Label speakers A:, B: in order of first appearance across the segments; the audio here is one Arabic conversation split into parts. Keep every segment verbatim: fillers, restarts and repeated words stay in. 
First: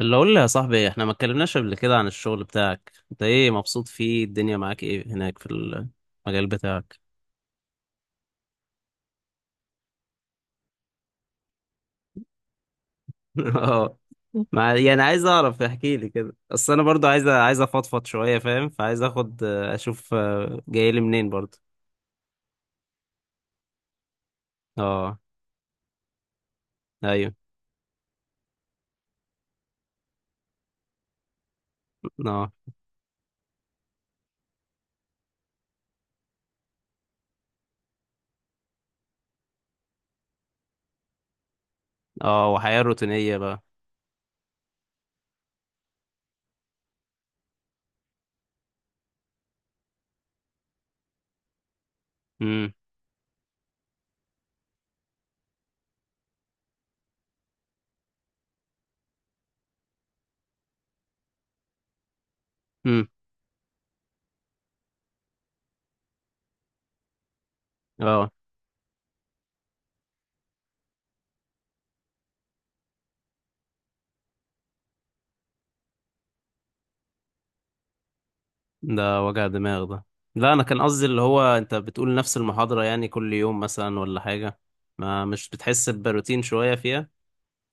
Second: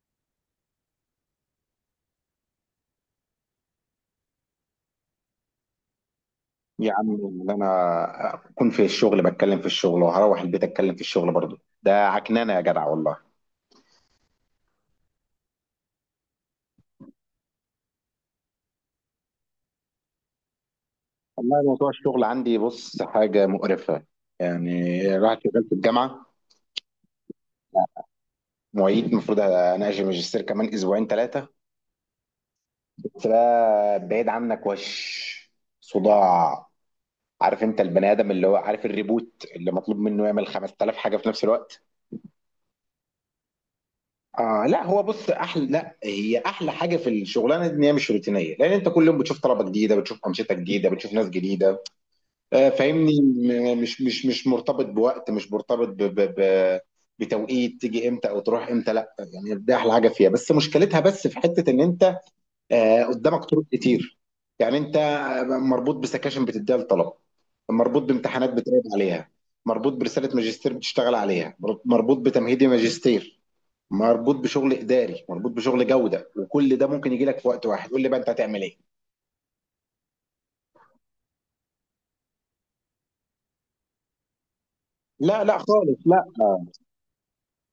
A: اللي اقول لي يا صاحبي، احنا ما اتكلمناش قبل كده عن الشغل بتاعك. انت ايه، مبسوط فيه؟ الدنيا معاك ايه هناك في المجال
B: يا
A: بتاعك؟
B: عم اللي انا اكون في الشغل بتكلم في الشغل وهروح البيت اتكلم في الشغل برضه ده عكنانه يا جدع والله.
A: اه. مع... يعني عايز اعرف، احكي لي كده، اصل انا برضو عايز عايز افضفض شويه، فاهم؟ فعايز اخد اشوف، آه، جاي لي منين برضو.
B: والله موضوع الشغل عندي، بص، حاجه مقرفه يعني.
A: اه.
B: راح شغال في الجامعه
A: ايوه.
B: معيد، المفروض اناقش الماجستير كمان اسبوعين ثلاثه.
A: اه.
B: بس بقى بعيد عنك وش صداع. عارف انت البني ادم اللي هو عارف الريبوت اللي مطلوب منه يعمل خمس آلاف حاجه في نفس الوقت.
A: اه، وحياه روتينيه بقى.
B: آه لا، هو بص احلى، لا هي احلى حاجه في الشغلانه دي ان هي مش روتينيه، لان انت كل يوم بتشوف طلبه جديده، بتشوف انشطه جديده، بتشوف ناس جديده. آه
A: امم
B: فاهمني، م- مش مش مش مرتبط بوقت، مش مرتبط ب ب ب بتوقيت تيجي امتى او تروح امتى، لا. يعني ده احلى حاجه فيها، بس مشكلتها بس في حته ان انت آه
A: امم
B: قدامك طرق كتير. يعني انت مربوط بسكاشن بتديها للطلبه، مربوط
A: اه،
B: بامتحانات بتراقب عليها، مربوط برساله ماجستير بتشتغل عليها، مربوط بتمهيدي ماجستير، مربوط بشغل اداري، مربوط بشغل جوده، وكل ده ممكن يجي لك في وقت واحد. قول لي بقى انت هتعمل ايه.
A: ده وجع دماغ ده. لا، انا كان قصدي اللي هو انت بتقول نفس المحاضره يعني كل يوم مثلا ولا حاجه؟ ما
B: لا
A: مش
B: لا
A: بتحس
B: خالص، لا،
A: بروتين شويه فيها؟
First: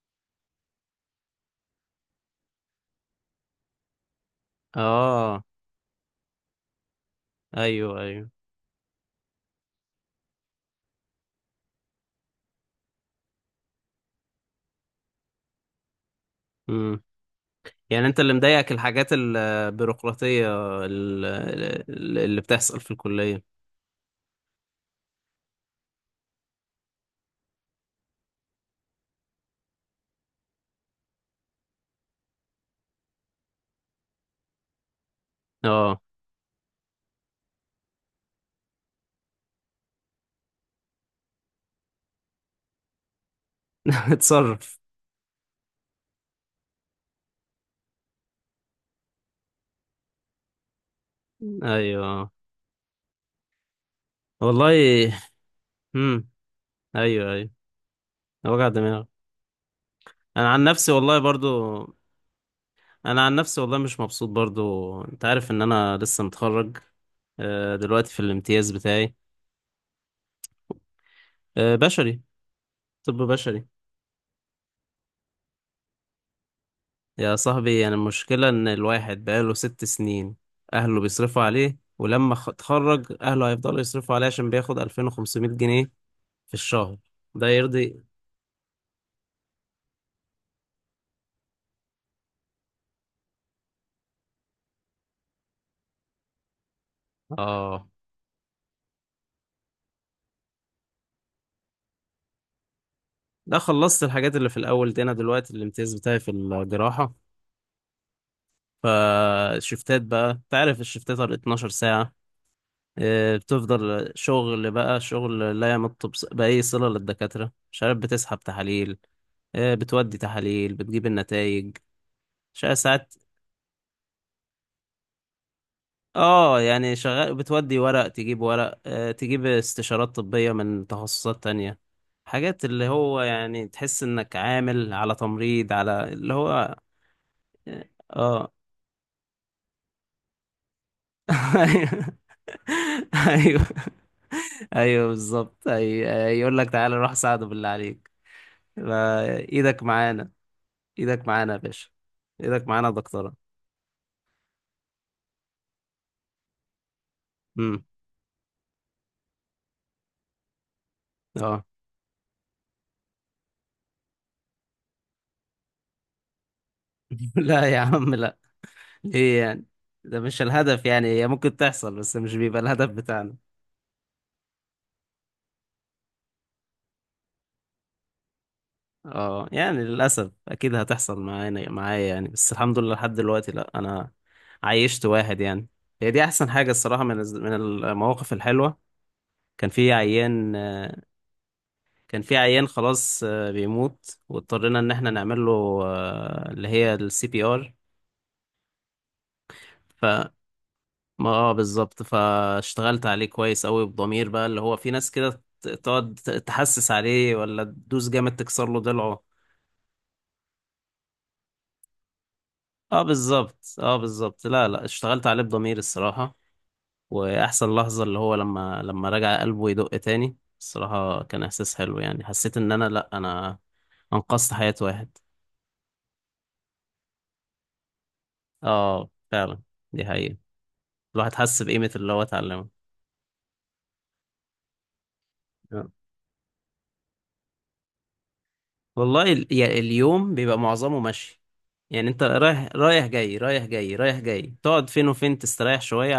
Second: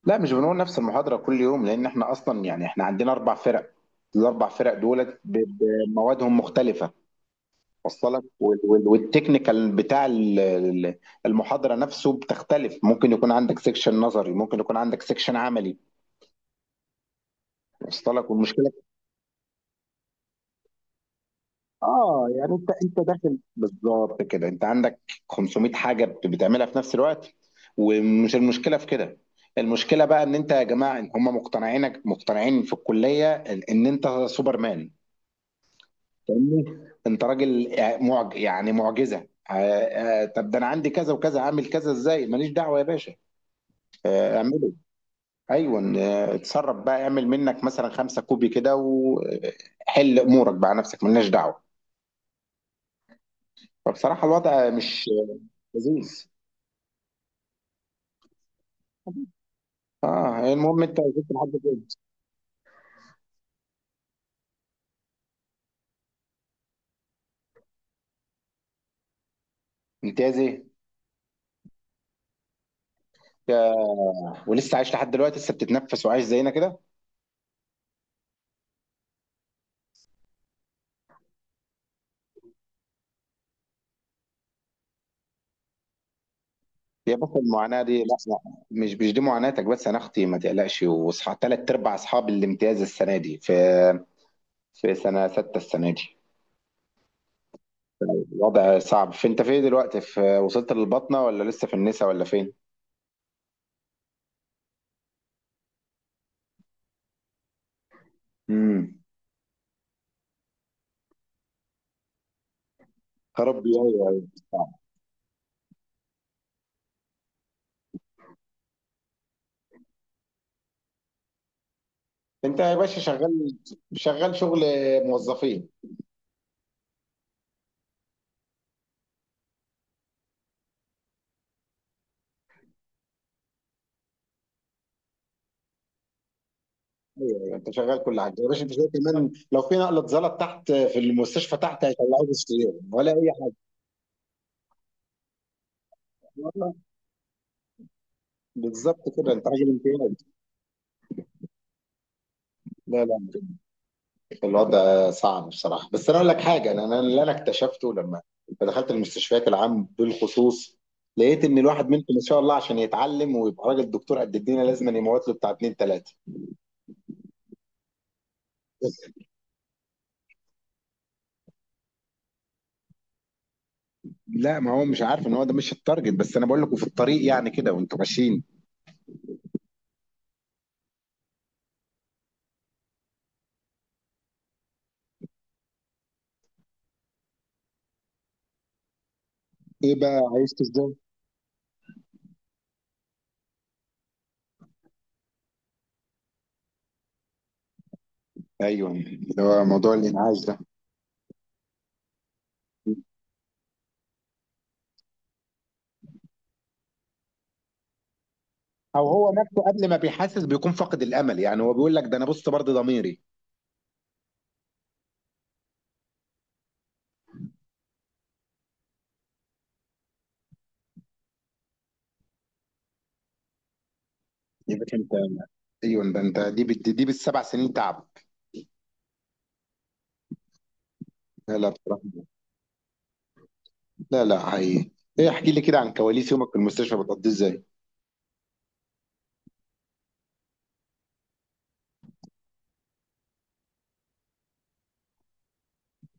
B: لا مش بنقول نفس المحاضره كل يوم، لان احنا اصلا يعني احنا عندنا اربع فرق. الاربع فرق دولت
A: اه.
B: ب- بموادهم مختلفه.
A: ايوه
B: وصل لك؟
A: ايوه.
B: وال- وال- والتكنيكال بتاع ال- ال- ال-محاضره نفسه بتختلف. ممكن يكون عندك سيكشن نظري، ممكن يكون عندك سيكشن عملي.
A: امم يعني
B: وصل
A: انت
B: لك؟
A: اللي مضايقك
B: والمشكله
A: الحاجات البيروقراطية ال- ال-
B: اه
A: اللي
B: يعني انت
A: بتحصل في
B: انت داخل
A: الكلية؟
B: بالظبط كده، انت عندك خمسمائة حاجه بت- بتعملها في نفس الوقت. ومش المشكله في كده، المشكله بقى ان انت يا جماعه إن هم مقتنعينك، مقتنعين في الكليه ان، إن انت سوبرمان.
A: اه.
B: فاهمني؟ انت راجل آه، معج يعني معجزه آه، آه، طب ده انا عندي كذا وكذا، عامل كذا ازاي، ماليش دعوه يا باشا. آه، اعمله،
A: اتصرف.
B: ايوه آه، اتصرف بقى، اعمل منك مثلا خمسة كوبي كده وحل امورك، بقى نفسك مالناش دعوه.
A: ايوه آه.
B: فبصراحه الوضع مش
A: والله.
B: لذيذ.
A: امم. ايوه ايوه. وجع دماغ.
B: اه،
A: انا
B: هي
A: عن
B: المهم
A: نفسي
B: انت
A: والله
B: وصلت لحد
A: برضو،
B: فين؟
A: انا عن نفسي والله مش مبسوط برضو. انت عارف ان انا لسه متخرج، آه، دلوقتي في الامتياز بتاعي.
B: امتياز ايه؟
A: آه، بشري. طب بشري.
B: يا- ولسه عايش لحد دلوقتي؟ لسه بتتنفس وعايش زينا كده؟
A: يا صاحبي، انا المشكلة ان الواحد بقاله ست سنين اهله بيصرفوا عليه، ولما خ- اتخرج اهله هيفضلوا يصرفوا عليه عشان بياخد ألفين وخمسمائة جنيه في الشهر.
B: هي بس
A: ده
B: المعاناه دي؟
A: يرضي؟
B: لا لا، مش مش دي معاناتك بس انا اختي، ما تقلقش، واصحى ثلاث ارباع اصحاب الامتياز السنه دي في في سنه سته السنه دي
A: اه.
B: الوضع صعب. فانت فين دلوقتي؟ في وصلت للبطنه ولا لسه في النسا ولا فين؟
A: ده خلصت الحاجات اللي في الاول دي. انا دلوقتي الامتياز بتاعي في الجراحة.
B: امم.
A: فالشفتات بقى، انت عارف الشفتات على اتناشر ساعة. إيه،
B: يا ربي، ايوه
A: بتفضل
B: ايوه
A: شغل
B: صعب.
A: بقى شغل لا يمت بص- بأي صلة للدكاترة. مش عارف، بتسحب تحاليل، إيه، بتودي تحاليل، بتجيب النتائج.
B: انت يا باشا شغال، شغال شغل موظفين.
A: اه يعني شغال، بتودي ورق تجيب ورق، آه، تجيب استشارات طبية من تخصصات تانية، حاجات اللي هو يعني تحس انك عامل على تمريض، على اللي هو.
B: ايوه ايوه، انت شغال كل حاجه يا
A: اه.
B: باشا. انت شايف كمان لو في نقله زلط تحت في المستشفى تحت هيطلعوه بالسيوله ولا اي حاجه.
A: ايوه. ايوه بالظبط. أي... يقول لك
B: والله
A: تعالى روح ساعده بالله عليك.
B: بالظبط كده،
A: ما-
B: انت راجل
A: ايدك
B: امتياز.
A: معانا. ايدك معانا يا باشا. ايدك معانا يا
B: لا لا،
A: دكتورة.
B: الوضع صعب بصراحه. بس انا اقول لك حاجه، انا أنا اللي انا
A: امم.
B: اكتشفته لما دخلت المستشفيات العام بالخصوص، لقيت ان
A: اه.
B: الواحد منكم ما شاء الله عشان يتعلم ويبقى راجل دكتور قد الدنيا لازم أن يموت له بتاع اتنين تلاته.
A: لا يا عم لا، ايه يعني؟ ده مش الهدف يعني. هي ممكن تحصل بس مش بيبقى الهدف بتاعنا.
B: لا ما هو مش عارف ان هو ده مش التارجت، بس انا بقول لكم في الطريق يعني كده وانتوا ماشيين.
A: اه يعني للأسف أكيد هتحصل معانا، معايا يعني، بس الحمد لله لحد دلوقتي لأ. أنا عايشت واحد يعني، هي دي أحسن حاجة الصراحة، من الز- من المواقف الحلوة. كان في
B: ايه بقى، عايز
A: عيان،
B: ازاي؟
A: آه، كان في عيان خلاص، آه، بيموت، واضطرينا إن احنا نعمل له، آه، اللي هي السي بي ار.
B: ايوه، اللي هو موضوع الانعاش ده.
A: ما اه بالظبط. فاشتغلت عليه كويس قوي بضمير بقى، اللي هو في ناس كده ت- تقعد ت- تحسس عليه ولا تدوس جامد تكسر له
B: او
A: ضلعه.
B: هو نفسه قبل ما بيحاسس بيكون فاقد الامل، يعني هو بيقول لك ده انا بص برضه
A: اه
B: ضميري.
A: بالظبط، اه بالظبط. لا لا، اشتغلت عليه بضمير الصراحة. واحسن لحظة اللي هو لما لما رجع قلبه يدق تاني، الصراحة كان احساس حلو. يعني حسيت ان انا، لا انا انقذت حياة
B: يا باشا انت،
A: واحد.
B: ايوه ده انت، دي بت- دي بالسبع سنين تعب.
A: اه فعلا، دي حقيقة. الواحد
B: لا
A: حس
B: لا
A: بقيمة
B: بصراحه،
A: اللي هو اتعلمه.
B: لا لا حقيقي. ايه، احكي لي كده عن كواليس يومك في المستشفى، بتقضيه ازاي؟
A: والله ال- يعني اليوم بيبقى معظمه مشي. يعني انت رايح، رايح جاي رايح جاي رايح جاي، تقعد فين؟ وفين تستريح شوية؟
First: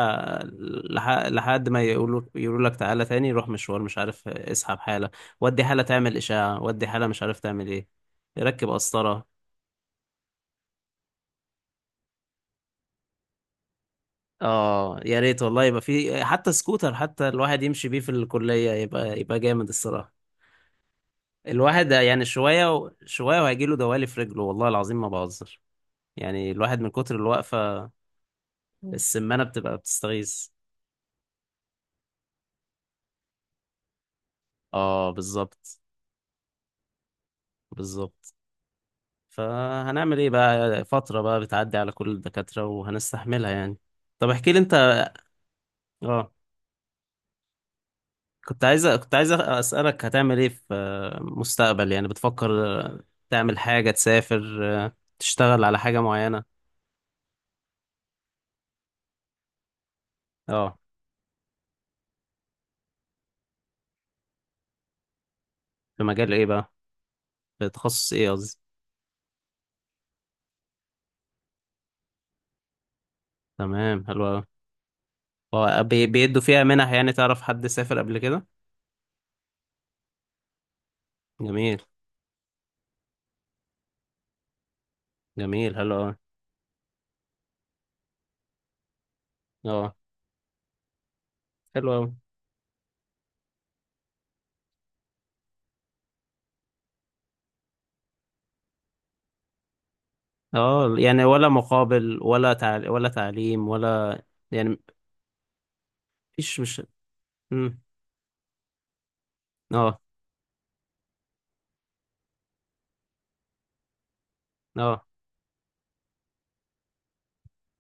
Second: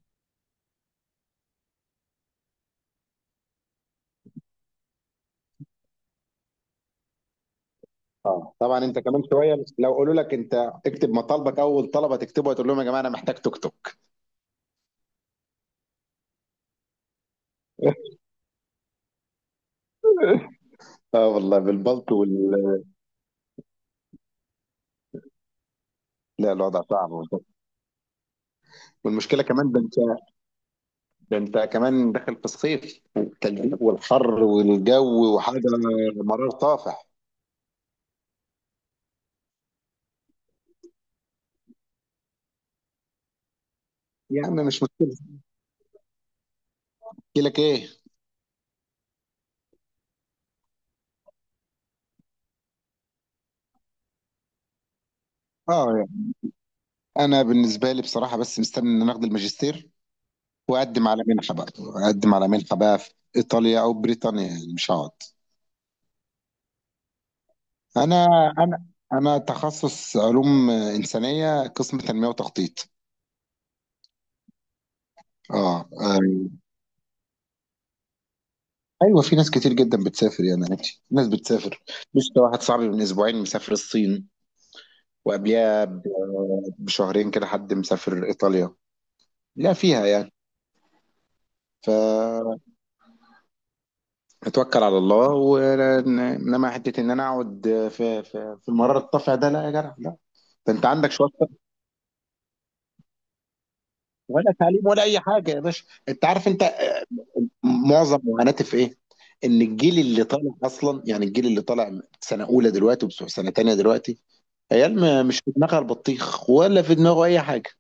A: لح- لحد ما يقولوا يقولوا لك تعالى تاني، روح مشوار، مش عارف اسحب حالة، ودي حالة تعمل إشاعة، ودي حالة مش عارف تعمل ايه،
B: اه
A: ركب
B: طبعا، انت كمان
A: قسطرة.
B: شويه لو قالوا لك انت اكتب مطالبك، اول طلبه تكتبه هتقول لهم يا جماعه انا محتاج توك توك.
A: اه يا ريت والله، يبقى في حتى سكوتر، حتى الواحد يمشي بيه في الكلية، يبقى يبقى جامد الصراحة.
B: اه والله،
A: الواحد
B: بالبلط
A: يعني شوية
B: وال...
A: و- شوية وهيجيله دوالي في رجله، والله العظيم ما بهزر. يعني
B: لا
A: الواحد
B: الوضع
A: من
B: صعب
A: كتر
B: والله.
A: الوقفة،
B: والمشكله
A: السمانة
B: كمان،
A: بتبقى
B: ده انت،
A: بتستغيث.
B: ده انت كمان داخل في الصيف والتلزيق والحر
A: اه
B: والجو وحاجه
A: بالظبط
B: مرار طافح.
A: بالظبط. فهنعمل ايه بقى؟ فترة بقى بتعدي على كل الدكاترة، وهنستحملها يعني. طب
B: يا
A: احكي لي
B: عم
A: انت.
B: مش مشكلة،
A: اه.
B: احكي لك ايه؟
A: كنت عايز كنت عايز اسألك، هتعمل ايه في، آه، مستقبل يعني بتفكر، آه، تعمل حاجة، تسافر، آه، تشتغل على
B: اه
A: حاجة
B: يعني،
A: معينة؟
B: انا بالنسبة لي بصراحة بس مستني ان انا اخد الماجستير
A: اه،
B: واقدم على منحة بقى، اقدم على منحة بقى في ايطاليا او بريطانيا، يعني مش هقعد.
A: في مجال ايه بقى؟ في تخصص
B: انا
A: ايه قصدي؟
B: انا انا تخصص علوم انسانية، قسم تنمية وتخطيط.
A: تمام، حلو أوي. هو
B: اه
A: بي-
B: آه.
A: بيدوا فيها منح يعني؟ تعرف حد سافر قبل كده؟
B: ايوه في ناس كتير جدا بتسافر، يعني عادي، ناس
A: جميل.
B: بتسافر. مش ده واحد صاحبي من اسبوعين مسافر الصين،
A: جميل،
B: وقبلها
A: حلو
B: ب-
A: أوي.
B: بشهرين كده حد مسافر ايطاليا. لا
A: اه،
B: فيها يعني. ف،
A: حلو أوي.
B: اتوكل على الله، وانما حته ان انا اقعد في في, في المرار الطافع ده، لا يا جدع لا. ده انت
A: اه
B: عندك
A: يعني
B: شويه،
A: ولا مقابل، ولا تعل... ولا تعليم ولا؟
B: ولا
A: يعني
B: تعليم ولا اي حاجه يا باشا. انت عارف
A: مفيش
B: انت،
A: مش. مم.
B: معظم معاناتي في ايه؟ ان الجيل
A: اه.
B: اللي طالع اصلا، يعني الجيل اللي طالع سنه اولى دلوقتي وبتوع سنه تانيه دلوقتي، عيال
A: اه.
B: ما- مش في دماغها البطيخ، ولا في دماغه اي حاجه،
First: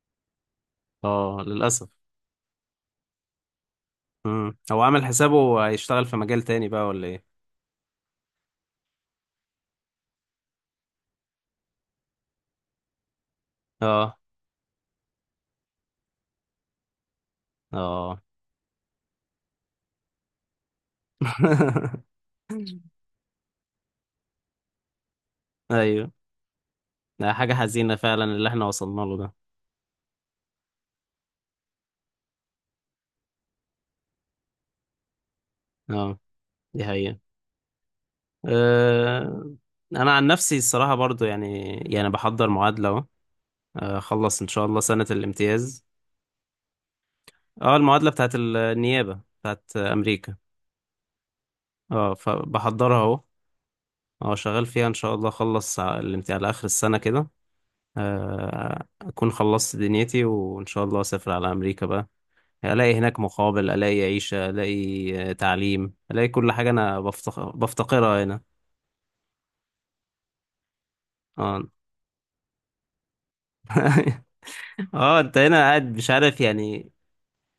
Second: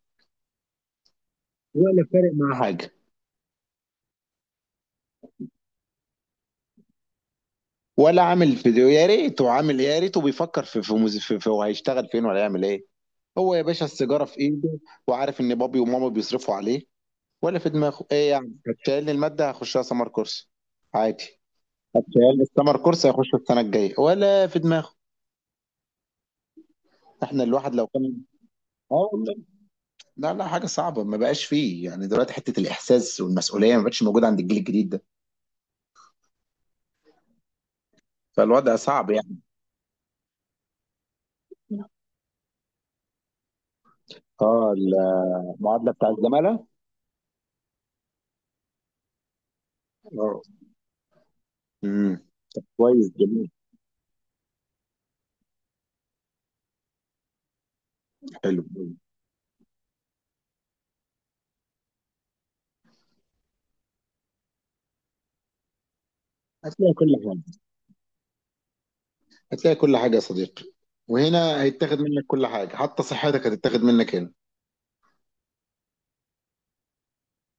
A: اه للأسف.
B: ولا فارق معاه حاجه.
A: مم. هو عامل حسابه هيشتغل في مجال تاني بقى ولا ايه؟
B: ولا عامل فيديو، يا ريته عامل ايه، يا ريته بيفكر في في, مز- في, في هو هيشتغل فين ولا يعمل ايه. هو يا باشا
A: اه.
B: السيجاره في ايده، وعارف ان بابي وماما بيصرفوا عليه، ولا في دماغه
A: اه.
B: ايه، يعني هتشيلني المادة هخشها سمر كورس عادي. هتشيلني السمر كورس هيخش السنة الجاية، ولا في دماغه.
A: ايوه. ده
B: احنا
A: حاجة
B: الواحد لو
A: حزينة
B: كان،
A: فعلا اللي احنا
B: اه
A: وصلنا له ده.
B: والله، لا لا حاجة صعبة، ما بقاش فيه يعني دلوقتي حتة الإحساس والمسؤولية، ما بقتش موجودة عند الجيل الجديد ده.
A: اه، دي حقيقة.
B: فالوضع صعب يعني.
A: أه... انا عن نفسي الصراحة برضو يعني، يعني بحضر معادلة اهو، آه، اخلص ان شاء
B: اه
A: الله سنة الامتياز.
B: المعادلة بتاع الزمالة،
A: اه، المعادلة بتاعت النيابة بتاعت امريكا.
B: اه،
A: اه،
B: امم،
A: فبحضرها
B: كويس
A: اهو.
B: جميل،
A: اه، شغال فيها. ان شاء الله اخلص على الامتحان على اخر السنة كده،
B: حلو.
A: آه، اكون خلصت دنيتي، وان شاء الله اسافر على امريكا بقى. الاقي هناك مقابل، الاقي عيشة، الاقي آه، تعليم، الاقي كل حاجة
B: هتلاقي
A: انا
B: كل
A: بفتق-
B: حاجة،
A: بفتقرها هنا.
B: هتلاقي كل حاجة يا صديقي. وهنا
A: اه.
B: هيتاخد منك كل حاجة، حتى صحتك هتتاخد منك هنا.
A: اه انت هنا قاعد مش عارف يعني،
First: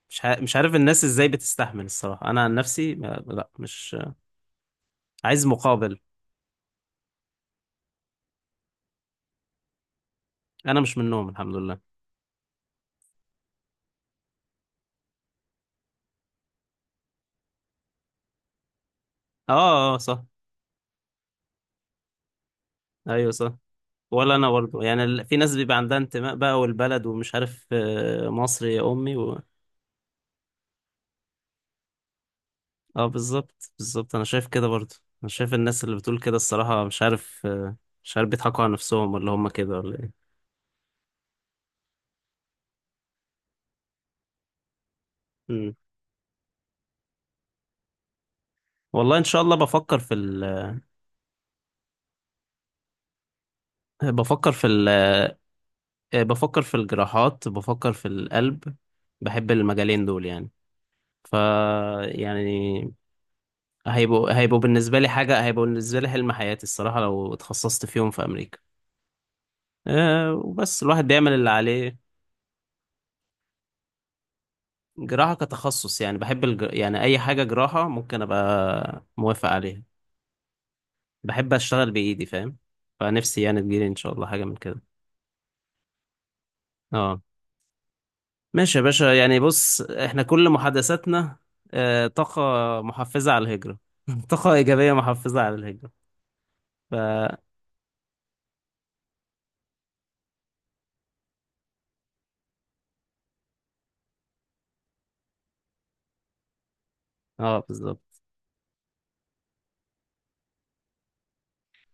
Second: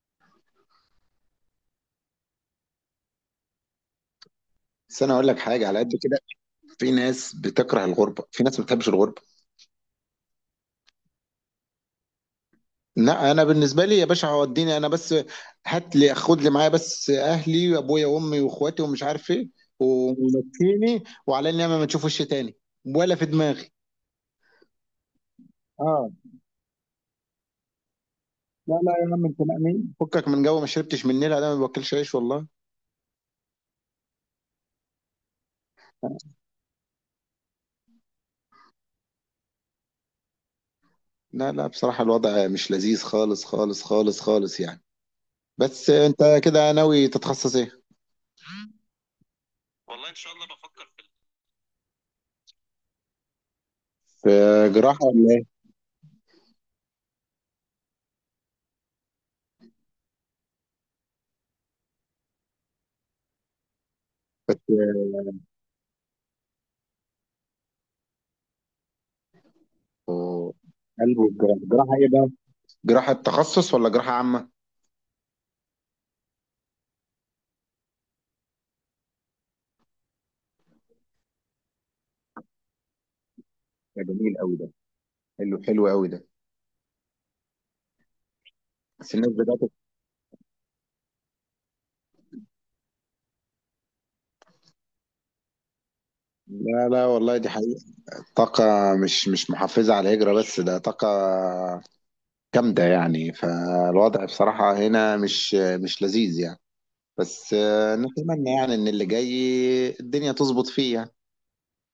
A: مش ح- مش عارف الناس ازاي بتستحمل الصراحة. انا عن نفسي ما- لا مش
B: بس انا اقول لك
A: عايز
B: حاجة على قد
A: مقابل.
B: كده، في ناس بتكره الغربه، في ناس ما بتحبش الغربه.
A: انا مش منهم، الحمد لله.
B: لا انا بالنسبه لي يا باشا هوديني انا بس، هات لي، خد لي معايا بس اهلي وابويا وامي واخواتي ومش عارف ايه
A: اه. اه. آه، صح.
B: ومشيني، وعلى النعمه ما تشوفوش تاني ولا في
A: ايوه صح.
B: دماغي.
A: ولا انا برضه يعني ال- في ناس بيبقى عندها
B: اه،
A: انتماء بقى والبلد ومش عارف، آه، مصر
B: لا
A: يا
B: لا يا
A: امي
B: عم،
A: و...
B: انت مأمين فكك من جو، ما شربتش من النيل انا، ما باكلش عيش والله.
A: اه بالظبط بالظبط، انا شايف كده برضه. انا شايف الناس اللي بتقول كده الصراحة مش عارف، آه، مش عارف بيضحكوا على نفسهم ولا هم كده ولا ايه.
B: لا لا بصراحه الوضع مش لذيذ، خالص خالص خالص خالص يعني.
A: مم.
B: بس انت كده ناوي تتخصص ايه؟
A: والله ان شاء الله بفكر
B: والله
A: في
B: ان شاء الله
A: ال...
B: بفكر في في
A: بفكر في ال...
B: جراحه ولا ايه،
A: آه، بفكر في الجراحات، بفكر في القلب. بحب المجالين دول يعني. ف، يعني هيبقوا هيبقوا بالنسبة لي حاجة، هيبقوا بالنسبة لي حلم حياتي الصراحة لو اتخصصت فيهم في أمريكا، آه،
B: آه،
A: وبس الواحد
B: قلب
A: بيعمل اللي
B: والجراحه. جراحه
A: عليه.
B: ايه بقى، جراحة تخصص ولا جراحة عامة؟
A: جراحة كتخصص يعني، بحب الج... يعني أي حاجة جراحة ممكن أبقى موافق عليها. بحب أشتغل بإيدي، فاهم؟ فنفسي يعني تجيلي إن
B: ده
A: شاء الله
B: جميل
A: حاجة من
B: قوي ده،
A: كده.
B: حلو حلو قوي ده.
A: اه، ماشي يا باشا
B: بس الناس
A: يعني.
B: بدأت،
A: بص، إحنا كل محادثاتنا آه، طاقة محفزة على الهجرة. طاقة إيجابية محفزة على الهجرة.
B: لا
A: ف،
B: لا والله دي حقيقة. طاقة، مش مش محفزة على الهجرة، بس ده طاقة جامدة يعني. فالوضع بصراحة هنا مش، مش لذيذ يعني. بس
A: اه
B: آه،
A: بالظبط.
B: نتمنى يعني إن اللي جاي الدنيا تظبط فيه يعني.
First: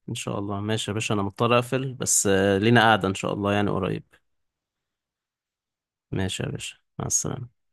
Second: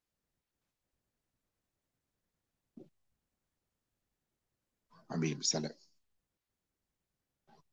A: إن شاء الله. ماشي يا باشا، أنا مضطر أقفل بس، آه، لينا قعدة إن شاء الله يعني قريب.
B: حبيبي سلام.
A: ماشي يا باشا، مع السلامة.